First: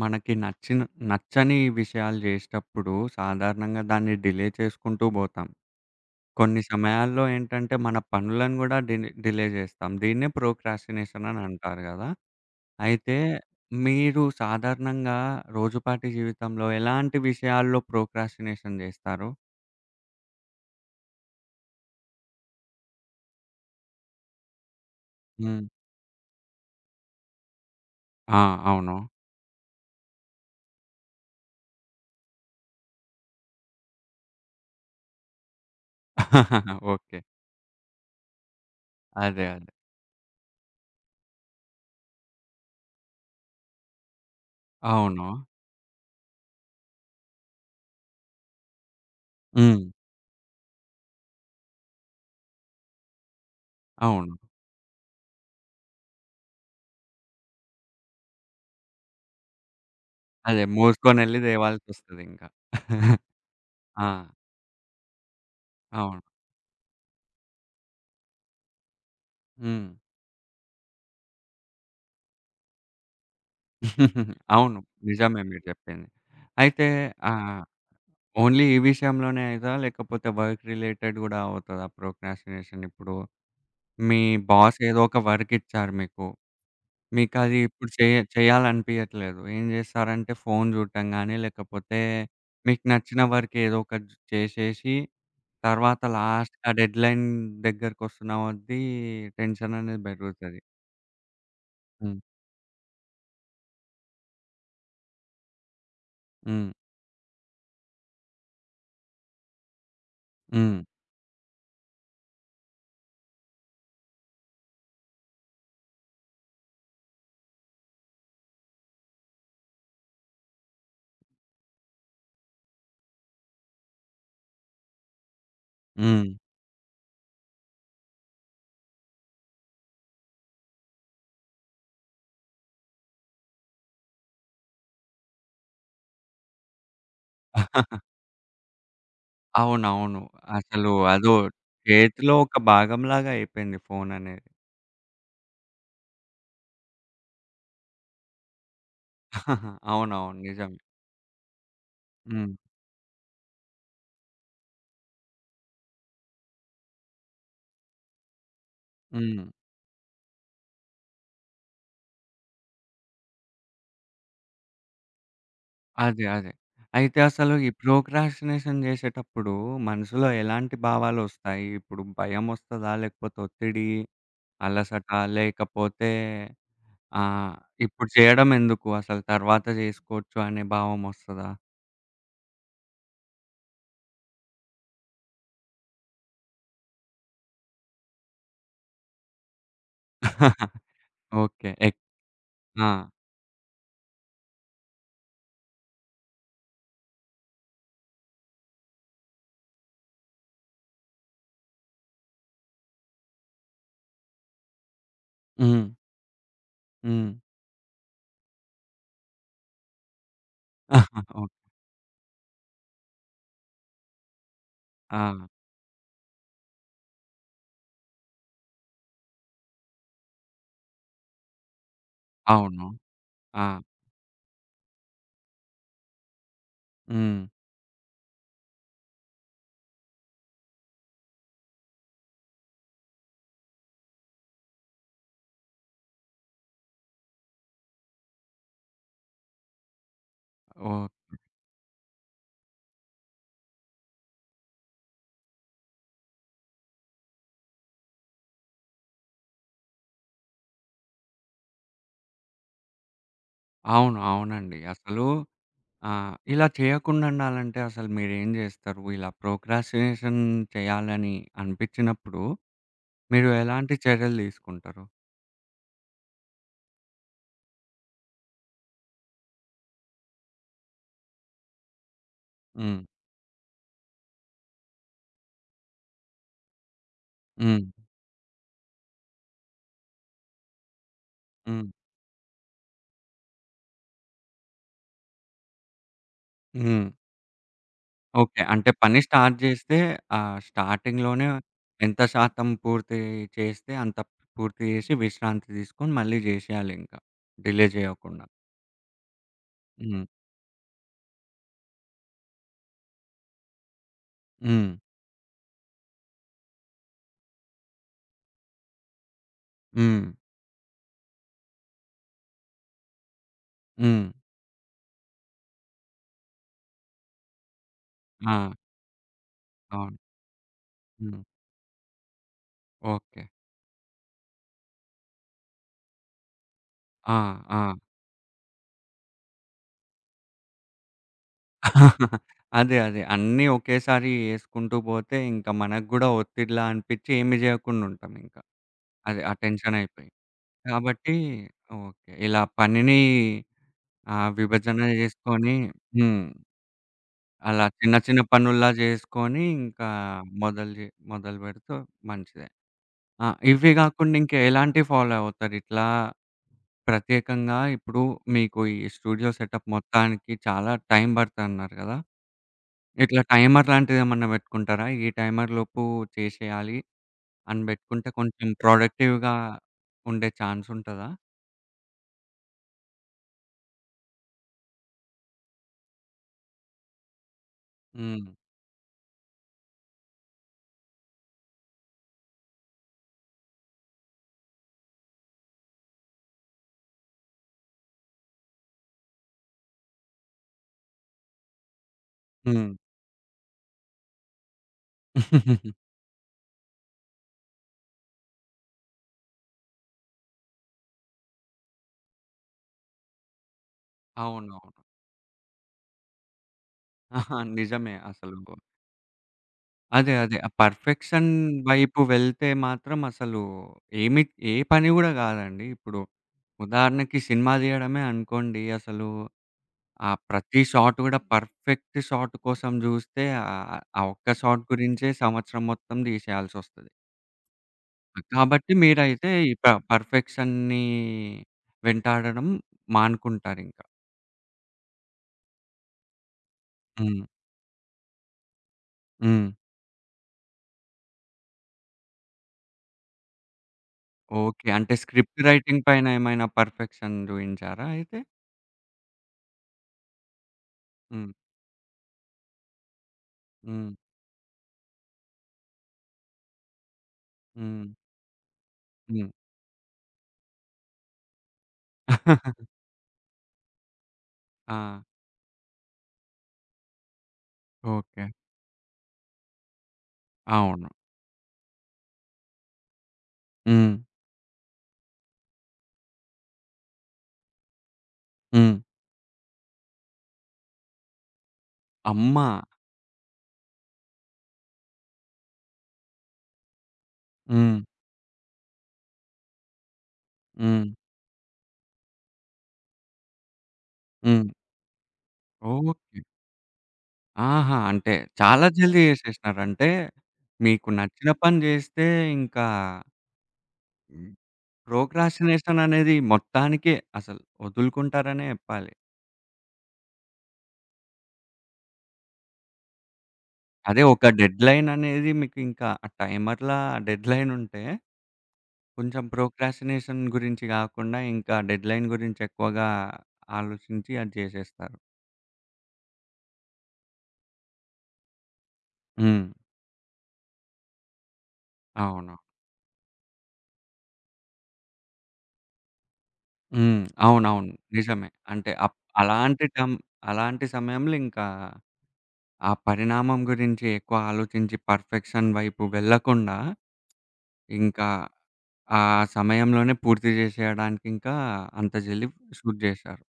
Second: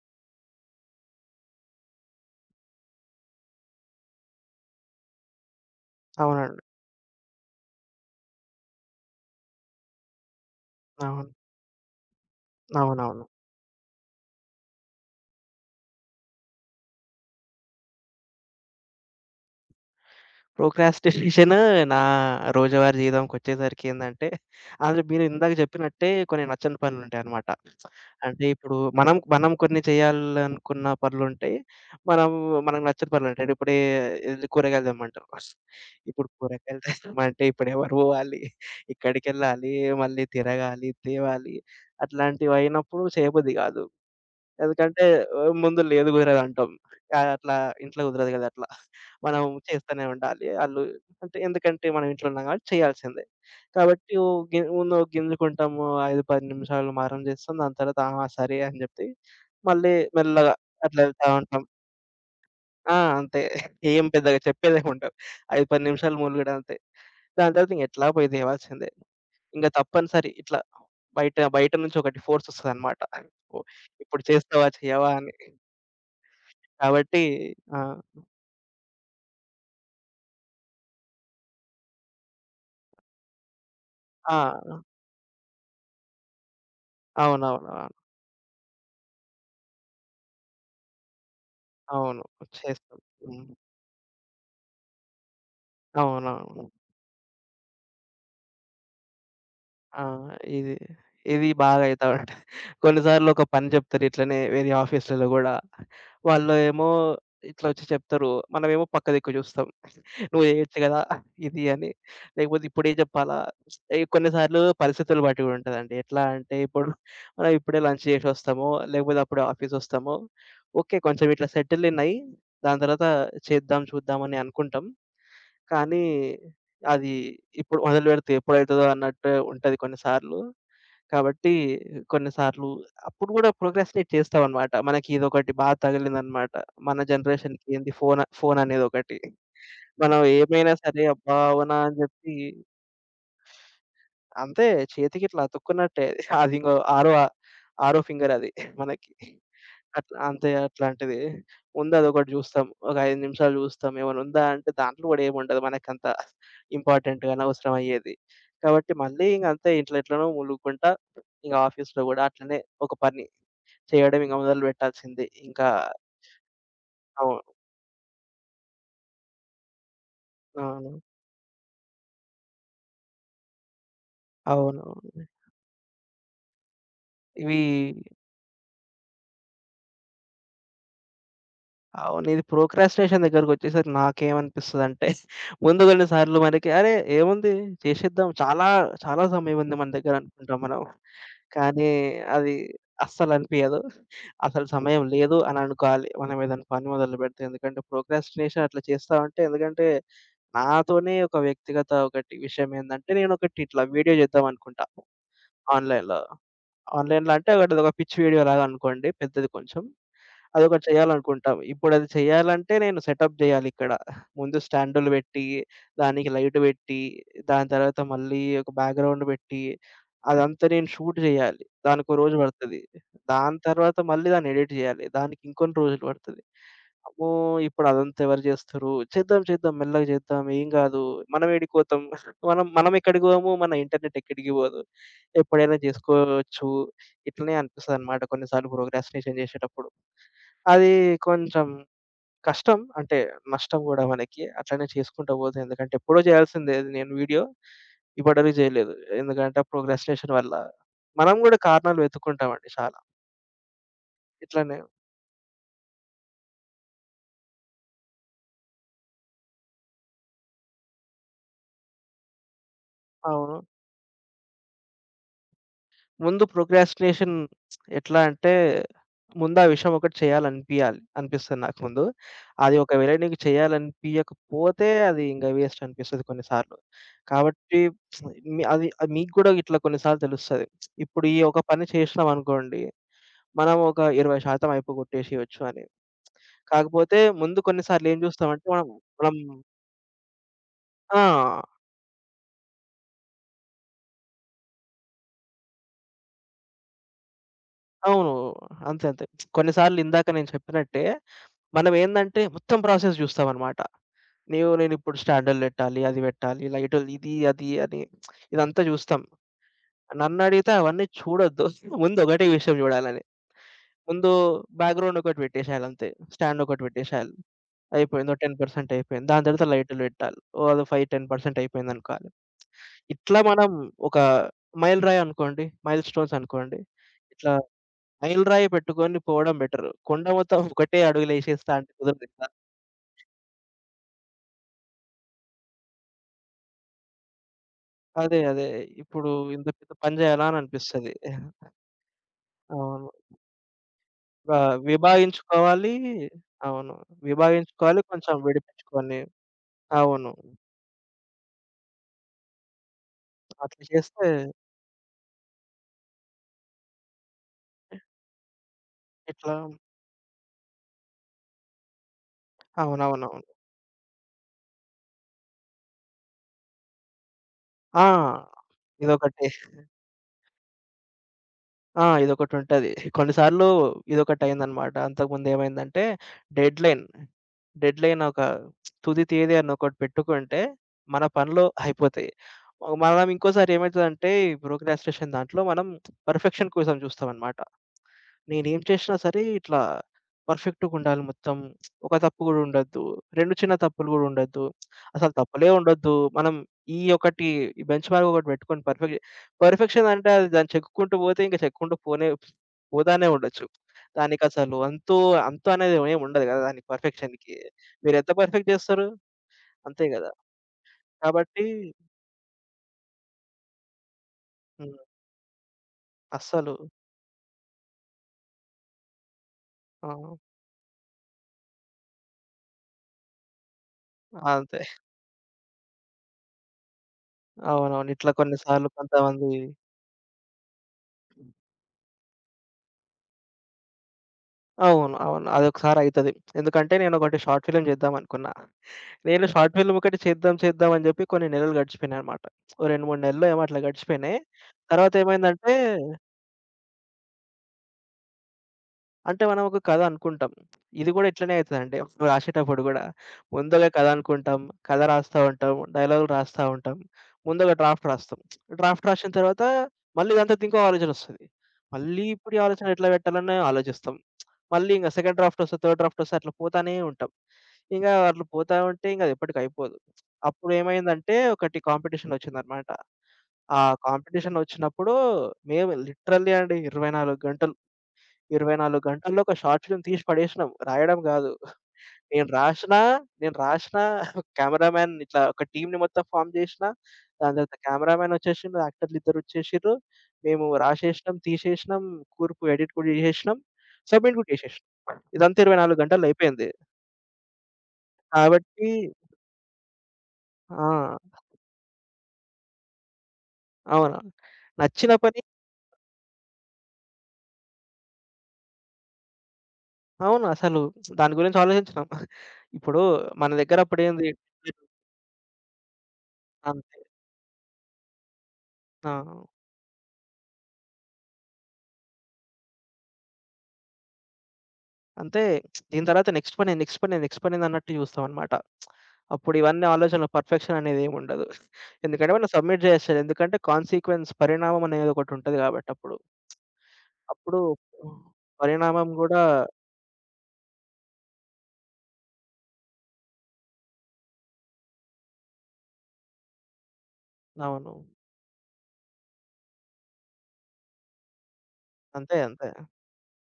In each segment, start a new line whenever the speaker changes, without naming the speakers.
మనకి నచ్చిన నచ్చని విషయాలు జేసేటప్పుడు సాధారణంగా దాన్ని డిలే చేసుకుంటూ బోతాం. కొన్ని
అవునండి.
సమయాల్లో ఏంటంటే, మన పనులను గూడా డిలే డిలే జేస్తాం. దీన్నే ప్రోక్రాస్టినేషన్
అవును.
అని అంటారు గదా! అయితే
అవునవును.
మీరు సాధారణంగా రోజుపాటి జీవితంలో ఎలాంటి విషయాల్లో ప్రోక్రాస్టినేషన్ జేస్తారు?
ప్రోక్రాస్టినేషన్ నా రోజువారీ జీవితంకొచ్చేసరికి ఏందంటే, అందులో మీరు ఇందాక
హ్మ్.
చెప్పినట్టే కొన్ని నచ్చని పనులుంటాయనమాట.
ఆ!
అంటే ఇప్పుడు
అవును.
మనం మనం కొన్ని చేయాలనుకున్న పనులుంటాయి. మనం మనకు నచ్చని పనులుంటాయి. అంటే ఇప్పుడే ఎళ్లి కూరగాయలు తెమ్మంటారు. ఇప్పుడు కూరగాయలు
ఓకే.
తెస్తామంటే ఇప్పుడెవరు పోవాలి?
అదే. అదే.
ఇక్కడికెళ్ళాలి, మళ్ళీ తిరగాలి, తేవాలి అట్లాంటివయినప్పుడు చేయబుద్ధి కాదు. ఎందుకంటే
అవును.
ముందు లేదు కుదరదంటాం. అట్లా ఇంట్లో కుదరదు కదా! అట్లా. మనం
హ్మ్.
చేస్తూనే ఉండాలి. ఆళ్ళు అంటే ఎందుకంటే మనం ఇంట్లో ఉన్నాం కాబట్టి చేయాల్సిందే. కాబట్టి ఓ
అవును.
గి ముందు గింజుకుంటాము. 5, 10 నిమిషాలు మారం చేస్తాం. దాని తర్వాత ఆహా! సరే అని చెప్పి మళ్ళీ మెల్లగా
అదే.
అట్లా వెళ్తా
మోసుకొనెళ్లి
ఉంటాం.
తేవాల్సొస్తదింకా.
ఆ! అంతే. ఏం
ఆ!
పెద్దగా చెప్పేదేముండదు. 5, 10 నిమిషాలు
అవును.
మూలుగుడు అంతే. దాని తర్వాత ఇంక ఎట్లా పోయి తేవాల్సిందే. ఇంక
హ్మ్.
తప్పనిసరి ఇట్లా బయట బయట నుంచి ఒకటి ఫోర్స్ వస్తదనమాట. ఓహ్! ఇప్పుడు చేస్తావా?
అవును.
చెయ్యవా? అని.
నిజమే మీరు చెప్పింది. అయితే
కాబట్టి
ఆహ్,
ఆ!
ఓన్లీ ఈ విషయంలోనే అయితదా? లేకపోతే వర్క్ రిలేటెడ్ గూడా అవుతదా ప్రోక్రాస్టినేషన్? ఇప్పుడు మీ బాస్
ఆ!
ఏదో ఒక వర్క్ ఇచ్చారు మీకు. మీకది
అవునవును.
ఇప్పుడు
అవును.
చేయాలనిపియట్లేదు. ఏం చేస్తారంటే ఫోను చూడటం గానీ, లేకపోతే
అవును.
మీకు
చేస్తాం.
నచ్చిన
హ్మ్.
వర్క్ ఏదో ఒకటి చేసేసి, తర్వాత లాస్ట్
అవునవును.
ఆ డెడ్‌లైన్ దగ్గరకొస్తున్న కొద్దీ టెన్షన్ అనేది
ఆ!
పెరుగుతది.
ఇది, ఇది బాగా అయితా
హ్మ్.
ఉంటది. కొన్నిసార్లు ఒక పని జెప్తారు ఇట్లనే వేరే ఆఫీస్‌లలో గూడా. వాళ్ళు
హ్మ్.
ఏమో ఇట్లా ఒచ్చి చెప్తారు. మనమేమో పక్క దిక్కు జూస్తాం. నువ్వు చేయొచ్చు
హ్మ్.
కదా! ఇది అని. లేకపోతే ఇప్పుడే చెప్పాలా? ఈ కొన్నిసార్లు పరిస్థితులు బట్టి కూడా ఉంటదండి. ఎట్లా అంటే ఇప్పుడు మనం ఇప్పుడే లంచ్ చేసొస్తాము. లేకపోతే అప్పుడే ఆఫీసొస్తాము. ఓకే. కొంచెం ఇట్లా సెటిల్ ఇన్ అయ్యి దాని తర్వాత చేద్దాం, చూద్దాం అని అనుకుంటాం. కానీ
హ్మ్.
అది ఇప్పుడు మొదలుపెడితే ఎప్పుడైతదో అన్నట్టు ఉంటది కొన్నిసార్లు. కాబట్టి కొన్నిసార్లు అప్పుడు గూడా ప్రోక్రాస్టినేట్ చేస్తామనమాట. మనకి ఇదొకటి బా తగిలిందనమాట. మన జనరేషన్‌కి ఏంది ఫోను ఫోననేదొకటి. మనం
అవునవును.
ఏమైనా
అసలు
సరే
అదో
అబ్బా! అవునా అని
చేతిలో
జెప్పి
ఒక భాగంలాగా అయిపోయింది ఫోననేది.
అంతే చేతికిట్లా అతుక్కున్నట్టే. అది ఇంగో ఆరో ఆరో ఫింగర్ అది మనకి. అట్లా
అవునవును.
అంతే
నిజమే.
అట్లాంటిది. ముందు అదొకటి
హ్మ్.
జూస్తాం. ఒక 5 నిమిషాలు జూస్తాం. ఏమన్నుందా అంటే దాంట్లో గూడా ఏముండదు మనకంత ఇంపార్టెంట్ అనవసరం అయ్యేది. కాబట్టి మళ్ళీ
హ్మ్.
ఇంగ అంతే ఇట్లా ఎట్లనో ములుగుకుంటా ఇంగ ఆఫీస్‌లో గూడా అట్లనే ఒక పని చేయడం ఇంగ మొదలు పెట్టాల్సిందే. ఇంకా
అదే. అదే. అయితే
అవును.
అసలు ఈ ప్రోక్రాస్టినేషన్ జేసేటప్పుడు మనసులో ఎలాంటి
అవును.
భావాలొస్తాయి? ఇప్పుడు భయమొస్తదా? లేకపోతే ఒత్తిడి, అలసట
అవునవును.
లేకపోతే ఆహ్,
ఇవి
ఇప్పుడు చేయడం ఎందుకు అసలు తర్వాత జేసుకోవచ్చు అనే భావమొస్తదా?
అవును. ఇది ప్రోక్రాస్టినేషన్ దగ్గరకొచ్చేసరికి నాకేమనిపిస్తదంటే, ముందు కొన్ని సార్లు మనకి అరే! ఏముంది చేసేద్దాం. చాలా చాలా సమయముంది మన దగ్గర అనుకుంటాం మనం.
ఓకే.
కానీ అది
ఆ!
అస్సలనిపియదు. అసలు సమయం లేదు అని అనుకోవాలి. మనం ఏదైనా పని మొదలుపెడితే. ఎందుకంటే ప్రోక్రాస్టినేషన్ అట్లా చేస్తా ఉంటే ఎందుకంటే నాతోనే ఒక వ్యక్తిగత ఒకటి విషయం ఏందంటే, నేనొకటి ఇట్లా వీడియో చేద్దాం అనుకుంటా
హ్మ్.
ఆన్‌లైన్‌లో.
హ్మ్.
ఆన్‌లైన్‌లో అంటే ఒకటి ఒక పిచ్ వీడియో లాగా అనుకోండి పెద్దది కొంచెం. అదొకటి చేయాలనుకుంటాం.
ఓకే.
ఇప్పుడది చేయాలంటే నేను సెటప్ జేయాలిక్కడ. ముందు స్టాండులు
ఆ!
పెట్టి, దానికి లైట్ పెట్టి, దాని తర్వాత మళ్ళీ ఒక బ్యాక్‌గ్రౌండ్ పెట్టి, అదంతా నేను షూట్ జేయాలి. దానికో రోజు పడతది.
అవును.
దాని
ఆ!
తర్వాత మళ్ళీ దాన్ని ఎడిట్ జేయాలి. దానికి ఇంకొన్ని రోజులు పడతది. అమ్మో!
హ్మ్.
ఇప్పుడదంతా ఎవరు జేస్తుర్రు? చేద్దాం, చేద్దాం మెల్లగా చేద్దాం. ఏం గాదు. మనం ఏడికి పోతాం? మనం మనం ఎక్కడికి పోము. మన ఇంటర్నెట్ ఎక్కడికి పోదు. ఎప్పుడైనా జేసుకోవచ్చు. ఇట్లనే అనిపిస్తదనమాట కొన్నిసార్లు ప్రోగ్రాస్టినేషన్ జేసేటప్పుడు. అది
ఓహ్!
కొంచెం కష్టం. అంటే నష్టం గూడా మనకి. అట్లనే చేసుకుంటా పోతే ఎందుకంటే ఎప్పుడో చేయాల్సిందే అది నేను వీడియో. ఇప్పటివరకు చేయలేదు. ఎందుకంటే ఆ ప్రోక్రాస్టినేషన్ వల్ల మనం గూడా కారణాలు వెతుక్కుంటామండి చాలా.
అవును.
ఇట్లనే
అవునండి. అసలు ఇలా చేయకుండా ఉండాలంటే అసలు మీరేం జేస్తారు? ఇలా ప్రోక్రాస్టినేషన్ చేయాలని అనిపిచ్చినప్పుడు మీరు
అవును.
ఎలాంటి చర్యలు తీసుకుంటారు?
ముందు ప్రోక్రాస్టినేషన్ ఎట్లా అంటే, ముందు ఆ విషయం ఒకటి చేయాలనిపియాలి. అనిపిస్తది నాకు ముందు. అది
హ్మ్.
ఒకవేళ నీకు చేయాలనిపియకపోతే అది ఇంక వేస్ట్ అనిపిస్తది కొన్నిసార్లు. కాబట్టి
హ్మ్.
మీ అది అది మీకు గూడా ఇట్లా కొన్నిసార్లు తెలుస్తది. ఇప్పుడు ఈ ఒక పని
హ్మ్.
చేసినామనుకోండి, మనం ఒక 20% అయిపోగొట్టేసేయొచ్చు అని.
హ్మ్.
కాకపోతే ముందు కొన్నిసార్లు ఏం
ఓకే.
జూస్తామంటే మనం
అంటే పని
మనం
స్టార్ట్ జేస్తే స్టార్టింగ్‌లోనే
ఆ!
ఎంత శాతం పూర్తి చేస్తే అంత పూర్తి జేసి విశ్రాంతి తీసుకొని మళ్ళీ జేసేయాలింకా. డిలే
అవును.
జేయకుండా.
అంతే. అంతే. కొన్నిసార్లు
హ్మ్.
ఇందాక నేను చెప్పినట్టే మనమేందంటే మొత్తం ప్రాసెస్ జూస్తామనమాట. నీవు
హ్మ్.
నేనిప్పుడు స్టాండర్డ్ పెట్టాలి, అది పెట్టాలి, లైటులు ఇది, అది అని ఇదంతా చూస్తాం.
హ్మ్.
నన్నడిగితే అవన్నీ చూడొద్దు. ముందు ఒకటే విషయం చూడాలని.
హ్మ్.
ముందు బ్యాక్‌గ్రౌండ్ ఒకటి పెట్టేసేయాలంతే. స్టాండ్ ఒకటి పెట్టేసేయాలి. అయిపోయింది. ఓ
ఆ!
10% అయిపోయింది. దాని తర్వాత లైటులు
అవును.
పెట్టాలి. ఓ అది 5,
హ్మ్.
10% అయిపోయిందనుకోవాలి. ఇట్లా
ఓకే.
మనం ఒక మైలురాయి అనుకోండి, మైల్‌స్టోన్స్ అనుకోండి.
ఆ!
ఇట్లా
ఆ!
మైలురాయి పెట్టుకొని పోవడం బెటరు. కొండ మొత్తం ఒకటే అడుగులేసేస్తా అంటే కుదరదిట్లా.
అదే. అదే. అన్నీ ఒకేసారి యేసుకుంటూ పోతే ఇంక మనకు గూడా ఒత్తిడిలా అనిపిచ్చి ఏమి
అదే.
జేయకుండుంటామింక.
అదే. ఇప్పుడు
అదే ఆ
ఇంత పెద్ద పని
టెన్షనయిపోయి.
చేయాలా అని అనిపిస్తది.
కాబట్టి ఓకే. ఇలా
అవును.
పనిని
ఆ!
విభజన జేసుకొని
విభాగించుకోవాలి.
హ్మ్.
అవును.
అలా
విభాగించుకోవాలి,
చిన్న
కొంచెం
చిన్న పనుల్లా
విడిపించుకొని.
జేసుకొని ఇంకా
అవును.
మొదలు జే మొదలు పెడితే మంచిదే. ఆ!
అట్లా
ఇవి
చేస్తే
గాకుండా ఇంకా ఎలాంటివి ఫాలో అవుతారు? ఇట్లా ప్రత్యేకంగా ఇప్పుడు మీకు ఈ స్టూడియో
ఇట్లా
సెటప్ మొత్తానికి చాలా టైం బడతదన్నారు గదా! ఇట్లా
అవునవునవును.
టైమర్ లాంటిదేమన్నా పెట్టుకుంటారా? ఈ టైమర్ లోపు చేసేయాలి అని
ఆ!
పెట్టుకుంటే కొంచెం
ఇదొకటి.
ప్రొడక్టివ్‌గా ఉండే ఛాన్స్ ఉంటదా?
ఆ! ఇదొకటుంటది. కొన్నిసార్లు ఇదొకటయిందనమాట. అంతకుముందేమైందంటే డెడ్‌లైన్, డెడ్‌లైన్ ఒక
హ్మ్.
తుది తేదీ అని ఒకటి పెట్టుకుంటే మన పనులు అయిపోతాయి. మనం ఇంకోసారి ఏమైతదంటే ఈ ప్రోక్రాస్టినేషన్ దాంట్లో మనం పర్ఫెక్షన్ కోసం చూస్తామనమాట. నేనేం చేషినా సరే ఇట్లా పర్ఫెక్ట్‌గుండాలి మొత్తం. ఒక తప్పు గూడా
హ్మ్.
ఉండొద్దు. 2 చిన్న తప్పులు గూడా ఉండొద్దు. అసలు తప్పులే ఉండొద్దు. మనం ఈ ఒకటి ఈ బెంచ్ మార్క్ ఒకటి బెట్టుకొని పర్ఫెక్ట్ పర్ఫెక్షన్ అంటే అది దాన్ని చెక్కుకుంటూ బోతే ఇంక చెక్కుకుంటూ పోనే పోతానే ఉండొచ్చు. దానికసలు
అవునవును.
అంతు, అంతు అనేది ఏం ఉండదు గదా! దానికి పర్ఫెక్షన్‌కి.
ఆహా! నిజమే
మీరెంత
అసలు.
పర్ఫెక్ట్ జేస్తారు అంతే గదా!
అదే. అదే. ఆ పర్ఫెక్షన్
కాబట్టి
వైపు వెళ్తే మాత్రం అసలు ఏమి ఏ
హ్మ్.
పని గూడా కాదండి. ఇప్పుడు
అస్సలు.
ఉదాహరణకి సినిమా తీయడమే అనుకోండి. అసలు
ఆ!
ఆ ప్రతి షాట్ గూడా పర్ఫెక్ట్ షాట్ కోసం జూస్తే ఆ ఒక్క
అంతే.
షాట్ గురించే సంవత్సరం మొత్తం తీసేయాల్సొస్తది.
అవునవును. ఇట్లా కొన్ని సార్లు
కాబట్టి
కొంతమంది
మీరైతే ఈ పర్ఫెక్షన్‌ని వెంటాడడం మానుకుంటారింక.
అవును. అవును. అదొకసారి అయితది. ఎందుకంటే నేనొకటి
హ్మ్.
షార్ట్ ఫిల్మ్ చేద్దామనుకున్నా. నేను
హ్మ్.
షార్ట్ ఫిల్మ్ ఒకటి చేద్దాం, చేద్దాం అని చెప్పి కొన్ని నెలలు గడిచిపోయినాయన్నమాట. ఓ 2, 3 నెలలు ఏమో అట్లా గడిచిపోయినాయి.
ఓకే.
తర్వాత
అంటే స్క్రిప్ట్
ఏమైందంటే,
రైటింగ్ పైన ఏమైనా పర్ఫెక్షన్ చూయించారా అయితే?
అంటే మనం ఒక కథ అనుకుంటాం. ఇది కూడా
హ్మ్.
ఇట్లనే అయితదండి. రాసేటప్పుడు గూడా. ముందుగా కథ
హ్మ్.
అనుకుంటాం. కథ రాస్తా ఉంటాం. డైలాగులు రాస్తా ఉంటాం. ముందుగా
హ్మ్.
డ్రాఫ్ట్ రాస్తాం. డ్రాఫ్ట్ రాసిన
హ్మ్.
తర్వాత మళ్ళీ దాని తర్వాత ఇంకో ఆలోచనొస్తది. మళ్ళీ ఇప్పుడు ఈ ఆలోచన ఎట్లా పెట్టాలని ఆలోచిస్తాం. మళ్ళీ
ఆ!
ఇంక సెకండ్ డ్రాఫ్ట్ వస్తది, థర్డ్ డ్రాఫ్ట్ వస్తది అట్లా పోతానే ఉంటాం. ఇంగా అట్లా
ఓకే.
పోతా ఉంటే ఇంక అది ఎప్పటికయిపోదు.
అవును.
అప్పుడేమైందంటే ఒకటి కాంపిటీషనొచ్చిందనమాట. ఆ
హ్మ్.
కాంపిటీషనొచ్చినప్పుడు మేము లిటరల్లీ అండి 24 గంటలు,
హ్మ్.
24 గంటల్లో ఒక షార్ట్ ఫిల్మ్ తీసి పడేసినాం. రాయడం గాదు. నేను
అమ్మ!
రాసినా, నేను రాసినా కెమెరామాన్ ఇట్లా ఒక టీమ్‌ని మొత్తం ఫార్మ్ జేసినా. దాని తర్వాత
హ్మ్.
కెమెరామానొచ్చేసిండు. యాక్టర్లిద్దరొచ్చేసిర్రు. మేము
హ్మ్.
రాసేసినాం, తీసేసినాం, కూర్పు ఎడిట్ కూడా జేసేసినాం. సబ్మిట్ గూడా
హ్మ్.
జేసేసినాం. ఇదంతా 24 గంటల్లో
ఓకే.
అయిపోయింది.
ఆహా! అంటే చాలా
కాబట్టి
జల్దీ చేసేసినారు. అంటే మీకు
ఆ!
నచ్చిన పని చేస్తే ఇంకా
అవును. నచ్చిన పని
ప్రోక్రాస్టినేషన్ అనేది మొత్తానికి అసలు వదులుకుంటారనే చెప్పాలి.
అవును. అసలు దాని గురించి ఆలోచించను. ఇప్పుడు మన దగ్గర
అదే
అప్పుడేంది
ఒక డెడ్‌లైన్ అనేది మీకింకా ఆ టైమర్‌లా
అంతే.
డెడ్‌లైన్ ఉంటే,
ఆ!
కొంచెం ప్రోక్రాస్టినేషన్ గురించి గాకుండా, ఇంకా డెడ్‌లైన్ గురించి ఎక్కువగా ఆలోచించి అది జేసేస్తారు.
అంతే దీని తర్వాత నెక్స్ట్ పని నెక్స్ట్ పని నెక్స్ట్ పని అన్నట్టు చూస్తామన్నమాట. అప్పుడు
హ్మ్.
ఇవన్నీ ఆలోచనలు పర్ఫెక్షన్ అనేది ఏమి ఉండదు. ఎందుకంటే మనం
అవును.
సబ్మిట్ చేసేయాలి. ఎందుకంటే కాన్సీక్వెన్స్ పరిణామం అనేది ఒకటి ఉంటది కాబట్టి అప్పుడు.
హ్మ్.
అప్పుడు
అవునవును. నిజమే. అంటే
పరిణామం కూడా
అలాంటి టైం అలాంటి సమయంలో ఇంకా ఆ పరిణామం గురించి ఎక్కువ ఆలోచించి పర్ఫెక్షన్ వైపు వెళ్ళకుండా,
అవును.
ఇంకా ఆ సమయంలోనే పూర్తి జేసేయడానికి ఇంకా అంత
అంతే.
జల్ది
అంతే.
షూట్ జేశారు.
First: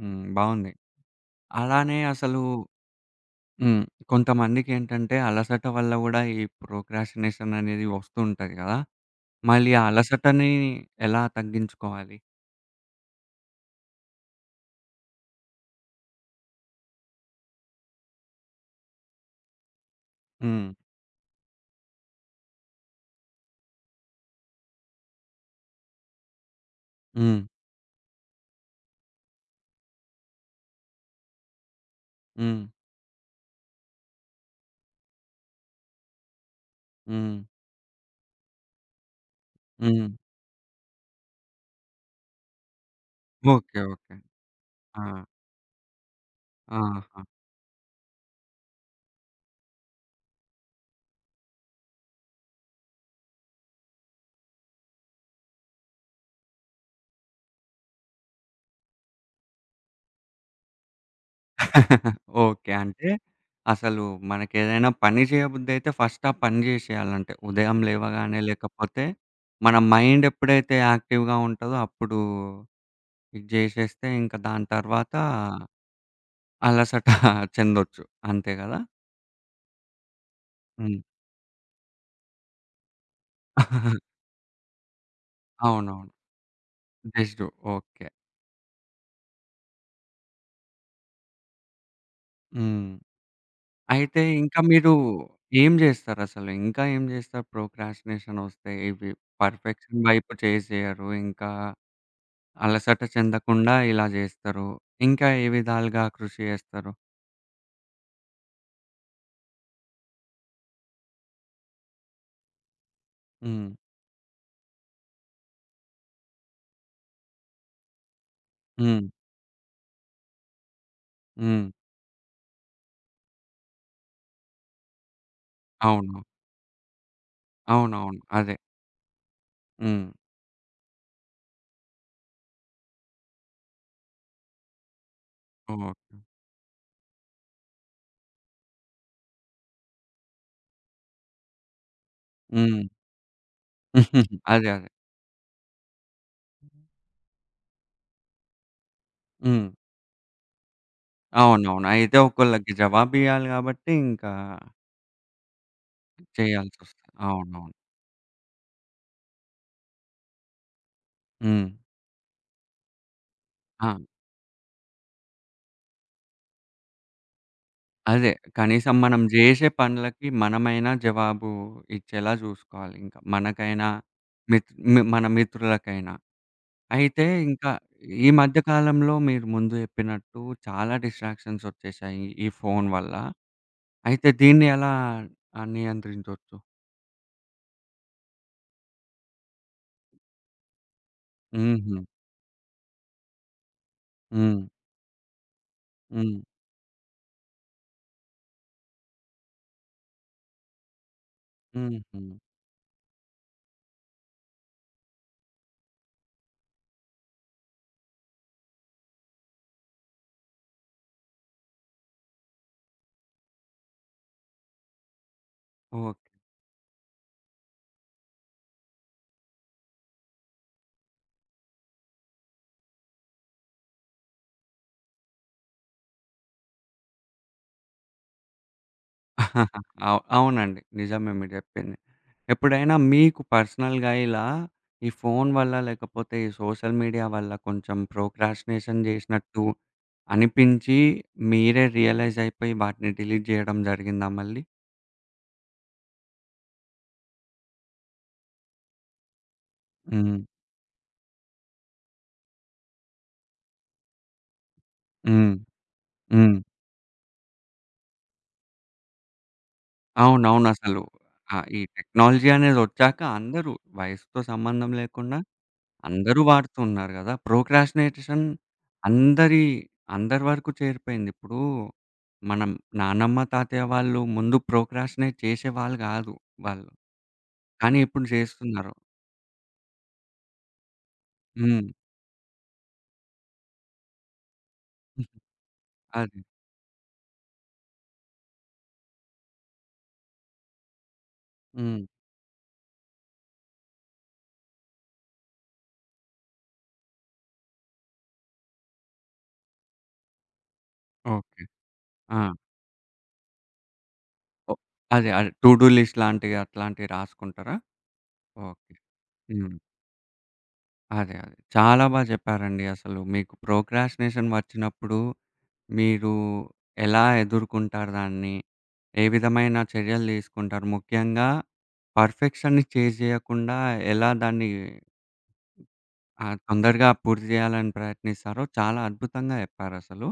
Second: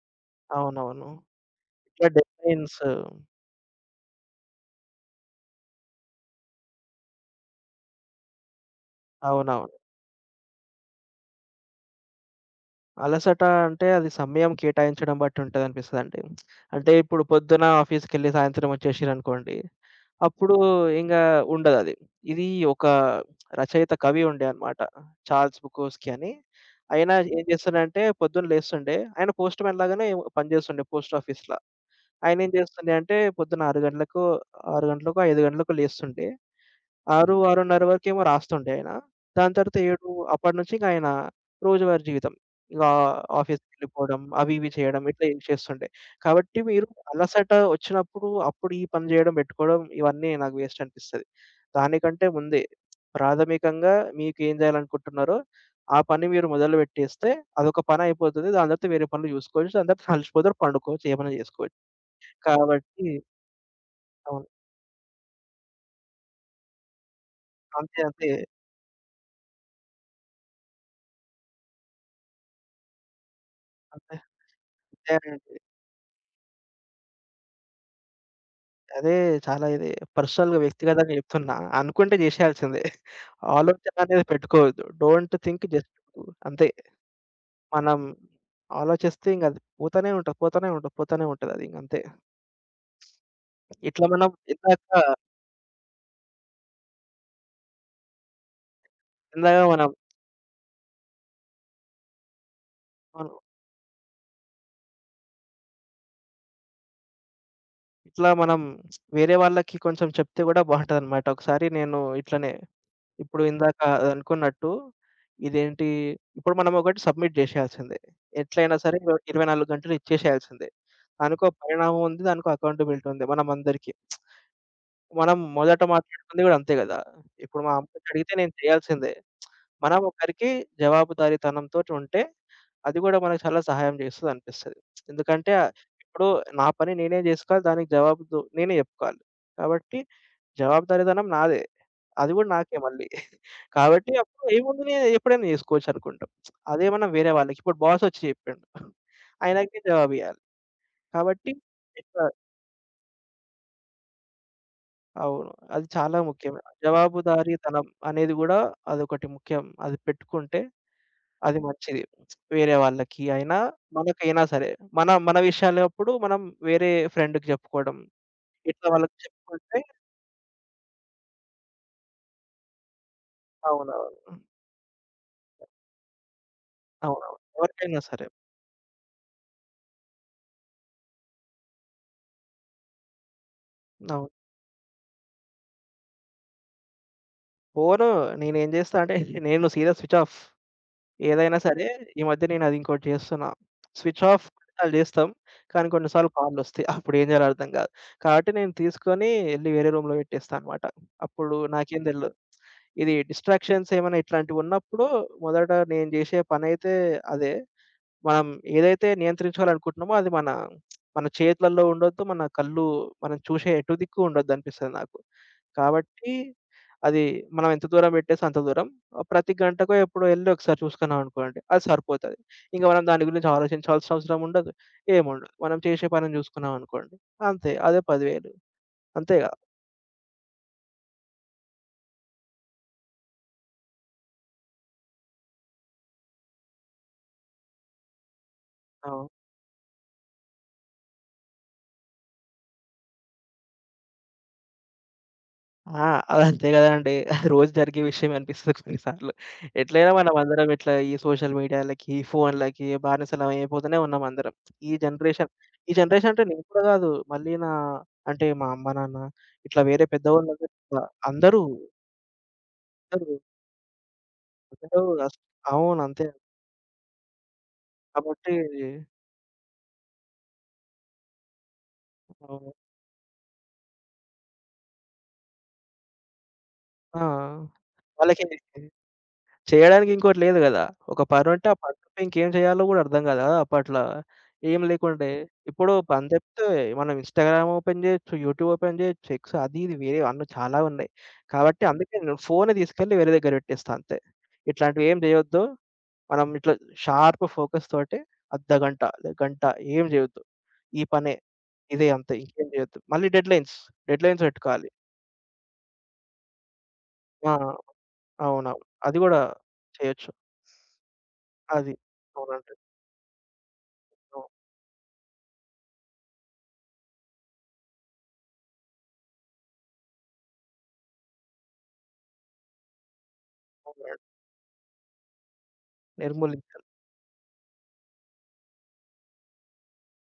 హ్మ్. బావుంది.
అవునవును.
అలానే
ఇట్లా
అసలు
డెడ్‌లైన్స్
హ్మ్. కొంతమందికేంటంటే అలసట వల్ల గూడా ఈ ప్రోక్రాస్టినేషన్ అనేది వస్తూ ఉంటది గదా! మళ్ళీ
అవునవును.
ఆ అలసటని ఎలా తగ్గించుకోవాలి?
అలసట అంటే అది సమయం కేటాయించడం బట్టి ఉంటదనిపిస్తదండి. అంటే ఇప్పుడు పొద్దున ఆఫీస్‌కెళ్ళి సాయంత్రం వచ్చేసిరనుకోండి, అప్పుడు
హ్మ్.
ఇంగ ఉండదది. ఇది ఒక రచయిత కవి ఉండే అనమాట. 'చార్ల్స్ బుకోస్కి' అని. ఆయన
హ్మ్.
ఏం చేస్తుండంటే పొద్దున లేస్తుండే, ఆయన పోస్ట్‌మ్యాన్ లాగానే పని చేస్తుండే పోస్ట్ ఆఫీస్‌ల. ఆయనేం
హ్మ్.
చేస్తుండే అంటే పొద్దున 6 గంటలకు, 6 గంటలకో, 5 గంటలకో లేస్తుండే. 6,
హ్మ్.
6:30 వరకేమో రాస్తుండే ఆయన. దాని తర్వాత
హ్మ్.
7 అప్పటి నుంచి ఇంక ఆయన రోజువారీ జీవితం. ఇక
ఓకే. ఓకే.
ఆఫీస్‌కెళ్ళిపోవడం, అవి ఇవి
ఆ!
చేయడం ఇట్లా ఏం చేస్తుండే. కాబట్టి మీరు
ఆహా!
అలసట వచ్చినప్పుడు అప్పుడు ఈ పని చేయడం పెట్టుకోవడం ఇవన్నీ నాకు వేస్ట్ అనిపిస్తది. దానికంటే ముందే ప్రాథమికంగా మీకేం చేయాలనుకుంటున్నారో ఆ పని మీరు మొదలుపెట్టేస్తే అదొక పని అయిపోతది. దాని తర్వాత వేరే పనులు చూసుకోవచ్చు. దాని తర్వాత అలసిపోతారు, పండుకోవచ్చు, ఏమైనా చేసుకోవచ్చు.
ఓకే.
కాబట్టి
అంటే అసలు
అవును.
మనకేదైనా పని చేయబుద్దయితే ఫస్ట్ ఆ పని జేసేయాలంటే. ఉదయం
అంతే అంతే.
లేవగానే లేకపోతే మన మైండ్ ఎప్పుడైతే యాక్టివ్‌గా ఉంటదో అప్పుడు ఇది జేసేస్తే
అంతే
ఇంక దాని
అంతే
తర్వాత
అండి.
అలసట చెందొచ్చు. అంతే గదా!
అదే చాలా ఇది పర్సనల్‌గా
హ్మ్.
వ్యక్తిగతంగా చెప్తున్నా. అనుకుంటే చేసేయాల్సిందే. ఆలోచన అనేది పెట్టుకోవద్దు. డోంట్ థింక్ జస్ట్
అవునవును.
డూ. అంతే.
జస్ట్
మనం
ఓకే.
ఆలోచిస్తే ఇంక అది పోతనే ఉంటది. పోతనే ఉంటది. పోతనే ఉంటదది ఇంకంతే.
హ్మ్.
ఇట్లా
అయితే
మనం
ఇంకా
ఇందాక
మీరు ఏం జేస్తారసలు? ఇంకా ఏం జేస్తారు ప్రోక్రాస్టినేషన్ ఒస్తే? ఇవి
ఇందాక మనం
పర్ఫెక్షన్ వైపు చేసేయరు. ఇంకా అలసట
అవును.
చెందకుండా ఇలా జేస్తారు. ఇంకా ఏ విధాలుగా కృషి జేస్తారు?
ఇట్లా మనం వేరే వాళ్ళకి కొంచెం చెప్తే గూడా బావుంటదనమాట. ఒకసారి నేను ఇట్లనే ఇప్పుడు
హ్మ్.
ఇందాక అనుకున్నట్టు ఇదేంటి ఇప్పుడు మనం ఒకటి సబ్మిట్ చేసేయాల్సిందే. ఎట్లైనా సరే
హ్మ్.
ఇర 24 గంటలు ఇచ్చేసేయాల్సిందే. దానికో
హ్మ్.
పరిణామం ఉంది. దానికో అకౌంటబిలిటీ ఉంది మనందరికీ. మనం మొదట
అవును.
మాట్లాడుకుంది గూడా అంతే గదా! ఇప్పుడు మా
అవునవును.
అమ్మకడిగితే నేను
అదే.
చేయాల్సిందే. మనం
హ్మ్.
ఒకరికి జవాబుదారీతనంతోటి ఉంటే అది గూడా మనకు చాలా సహాయం చేస్తదనిపిస్తది. ఎందుకంటే
ఓకే.
ఇప్పుడు నా పని నేనే జేసుకోవాలి. దానికి జవాబు దు- నేనే జెప్పుకోవాలి. కాబట్టి జవాబుదారీతనం నాదే. అది గూడా నాకే
హ్మ్.
మళ్ళీ. కాబట్టి అప్పుడు
అదే.
ఏముంది
అదే.
నే ఎప్పుడైనా జేసుకోవచ్చనుకుంటాం. అదే మనం వేరే వాళ్ళకి ఇప్పుడు బాసొచ్చి జెప్పిండు.
హ్మ్.
ఆయనకి జవాబియ్యాలి. కాబట్టి
అవునవును. అయితే
ఇట్లా
ఒకళ్ళకి జవాబియ్యాలి గాబట్టి ఇంకా
అవును. అది చాలా ముఖ్యం.
చేయాల్సొస్తది. అవునవును.
జవాబుదారీతనం అనేది గూడా అదొకటి ముఖ్యం. అది పెట్టుకుంటే అది
హ్మ్.
మంచిది. వేరే వాళ్ళకి అయినా,
ఆ!
మనకైనా సరే. మన మన విషయాలప్పుడు మనం వేరే ఫ్రెండ్‌కి జెప్పుకోవడం.
అదే.
ఇట్లా
కనీసం
వాళ్ళకి
మనం జేసే
చెప్పుకుంటే
పనులకి మనమైనా జవాబు ఇచ్చేలా జూసుకోవాలి. ఇంకా మనకైనా,
అవునవును.
మిత్ మి మన మిత్రులకైనా. అయితే
అవునవును.
ఇంకా
ఎవరికైనా సరే.
ఈ మధ్య కాలంలో మీరు ముందు చెప్పినట్టు చాలా డిస్ట్రాక్షన్స్ వచ్చేసాయి ఈ ఫోను వల్ల. అయితే
అవును.
దీన్ని ఎలా నియంత్రించొచ్చు?
ఫోను నేనేం జేస్తా అంటే నేను సీదా స్విచ్ ఆఫ్. ఏదైనా సరే
హుహు.
ఈ మధ్య నేనది ఇంకోటి జేస్తున్నా. స్విచ్ ఆఫ్
హ్మ్.
కొన్నిసార్లు జేస్తాం. కానీ కొన్ని సార్లు
హ్మ్.
కాల్‌లొస్తాయి. అప్పుడేం జేయాలో అర్థం గాదు. కాబట్టి నేను తీసుకొని ఎళ్లి వేరే రూమ్‌లో పెట్టేస్తా అనమాట. అప్పుడు నాకేం
హుహు.
తెల్దు. ఇది డిస్ట్రాక్షన్స్ ఏమైనా ఇట్లాంటివున్నప్పుడు మొదట నేను జేసే పనైతే అదే. మనం ఏదైతే నియంత్రించుకోవాలనుకుంటున్నామో అది మన మన చేతులలో ఉండొద్దు. మన కళ్ళు మనం చూసే ఎటు దిక్కు ఉండొద్దనిపిస్తది నాకు.
ఓకే.
కాబట్టి అది మనం ఎంత దూరం పెట్టేస్తే అంత దూరం. ప్రతి గంటకో ఎప్పుడో ఎళ్లి ఒకసారి చూసుకున్నామనుకోండి అది సరిపోతది. ఇంక మనం దాని గురించి ఆలోచించాల్సిన అవసరం ఉండదు. ఏముండదు. మనం చేసే పనిని చూసుకున్నామనుకోండి అంతే. అదే 10,000 అంతే
అవునండి. నిజమే మీరు చెప్పింది. ఎప్పుడైనా మీకు పర్సనల్‌గా ఇలా ఈ ఫోను వల్ల లేకపోతే ఈ సోషల్ మీడియా వల్ల కొంచెం ప్రోక్రాస్టినేషన్
కదా!
చేసినట్టు అనిపించి మీరే రియలైజ్ అయిపోయి వాటిని డిలీట్ చేయడం జరిగిందా మళ్ళీ?
ఆ! అదంతే గదండీ. రోజు జరిగే విషయమే అనిపిస్తది కొన్నిసార్లు. ఎట్లైనా
హ్మ్.
మనమందరం ఇట్లా ఈ సోషల్ మీడియాలకి, ఫోన్‌లకి బానిసలం అయిపోతూనే ఉన్నాం అందరం. ఈ జనరేషన్
హ్మ్.
ఈ జనరేషన్ అంటే
హ్మ్.
నేను కూడా గాదు. మళ్ళీ నా అంటే మా అమ్మ, నాన్న ఇట్లా వేరే పెద్దవాళ్ళందరూ
అవునవునసలు.
ఇట్లా
ఆ!
అందరూ
ఈ టెక్నాలజీ అనేదొచ్చాక
అందరూ
అందరూ వయసుతో సంబంధం
అందరూ
లేకుండా
అస్ అవును. అంతే.
అందరూ వాడుతున్నారు గదా! ప్రోక్రాస్టినేషన్
కాబట్టి
అందరి అందరి వరకు చేరిపోయింది. ఇప్పుడు మనం
అవును.
నానమ్మ, తాతయ్య వాళ్ళు ముందు ప్రోక్రాస్టినేట్ చేసేవాళ్ళు గాదు వాళ్ళు.
ఆ!
కానీ ఇప్పుడు
వాళ్ళకి
జేస్తున్నారు.
చేయడానికి ఇంకోటి లేదు గదా! ఒక పనుంటే ఆ
హ్మ్.
పని తప్ప ఇంకేం చేయాలో గూడా అర్థం గాదు గదా! అప్పట్లా. ఏం లేకుండే. ఇప్పుడు పని
అది.
చెప్తే మనం ఇన్‌స్టాగ్రామ్ ఓపెన్ జేయొచ్చు, యూట్యూబ్ ఓపెన్ జేయొచ్చు, ఎక్స్ అది ఇది వేరే అన్ని చాలా ఉన్నాయి. కాబట్టి
హ్మ్.
అందుకే నేను ఫోనే తీసుకెళ్ళి వేరే దగ్గర పెట్టేస్తా అంతే. ఇట్లాంటివి ఏం జేయొద్దు. మనం ఇట్లా షార్ప్ ఫోకస్ తోటి అర్ధ గంట, లే గంట ఏం జేయొద్దు. ఈ పనే.
ఓకే.
ఇదే అంతే.
ఆ!
ఇంకేం జేయొద్దు. మళ్ళీ డెడ్‌లైన్స్. డెడ్‌లైన్స్
ఓహ్!
పెట్టుకోవాలి.
అదే. అదే. టు డు లిస్ట్ లాంటివి అట్లాంటివి
ఆ!
రాసుకుంటారా?
అవునవును.
ఓకే.
అది గూడా
హ్మ్.
చేయొచ్చు.
అదే. అదే.
అది.
చాలా బా
అవునండి.
జెప్పారండి అసలు. మీకు
అవును.
ప్రోక్రాస్టినేషన్ వచ్చినప్పుడు మీరు ఎలా ఎదుర్కుంటారు దాన్ని? ఏ విధమైన చర్యలు తీసుకుంటారు? ముఖ్యంగా పర్ఫెక్షన్‌ని చేజ్ జేయకుండా ఎలా దాన్ని
నిర్మూలించాలి.
తొందరగా పూర్తి జేయాలని ప్రయత్నిస్తారో చాలా అద్భుతంగా జెప్పారసలు.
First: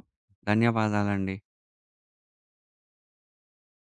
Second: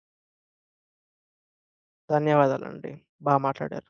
ధన్యవాదాలండి.
ధన్యవాదాలండి. బా మాట్లాడారు.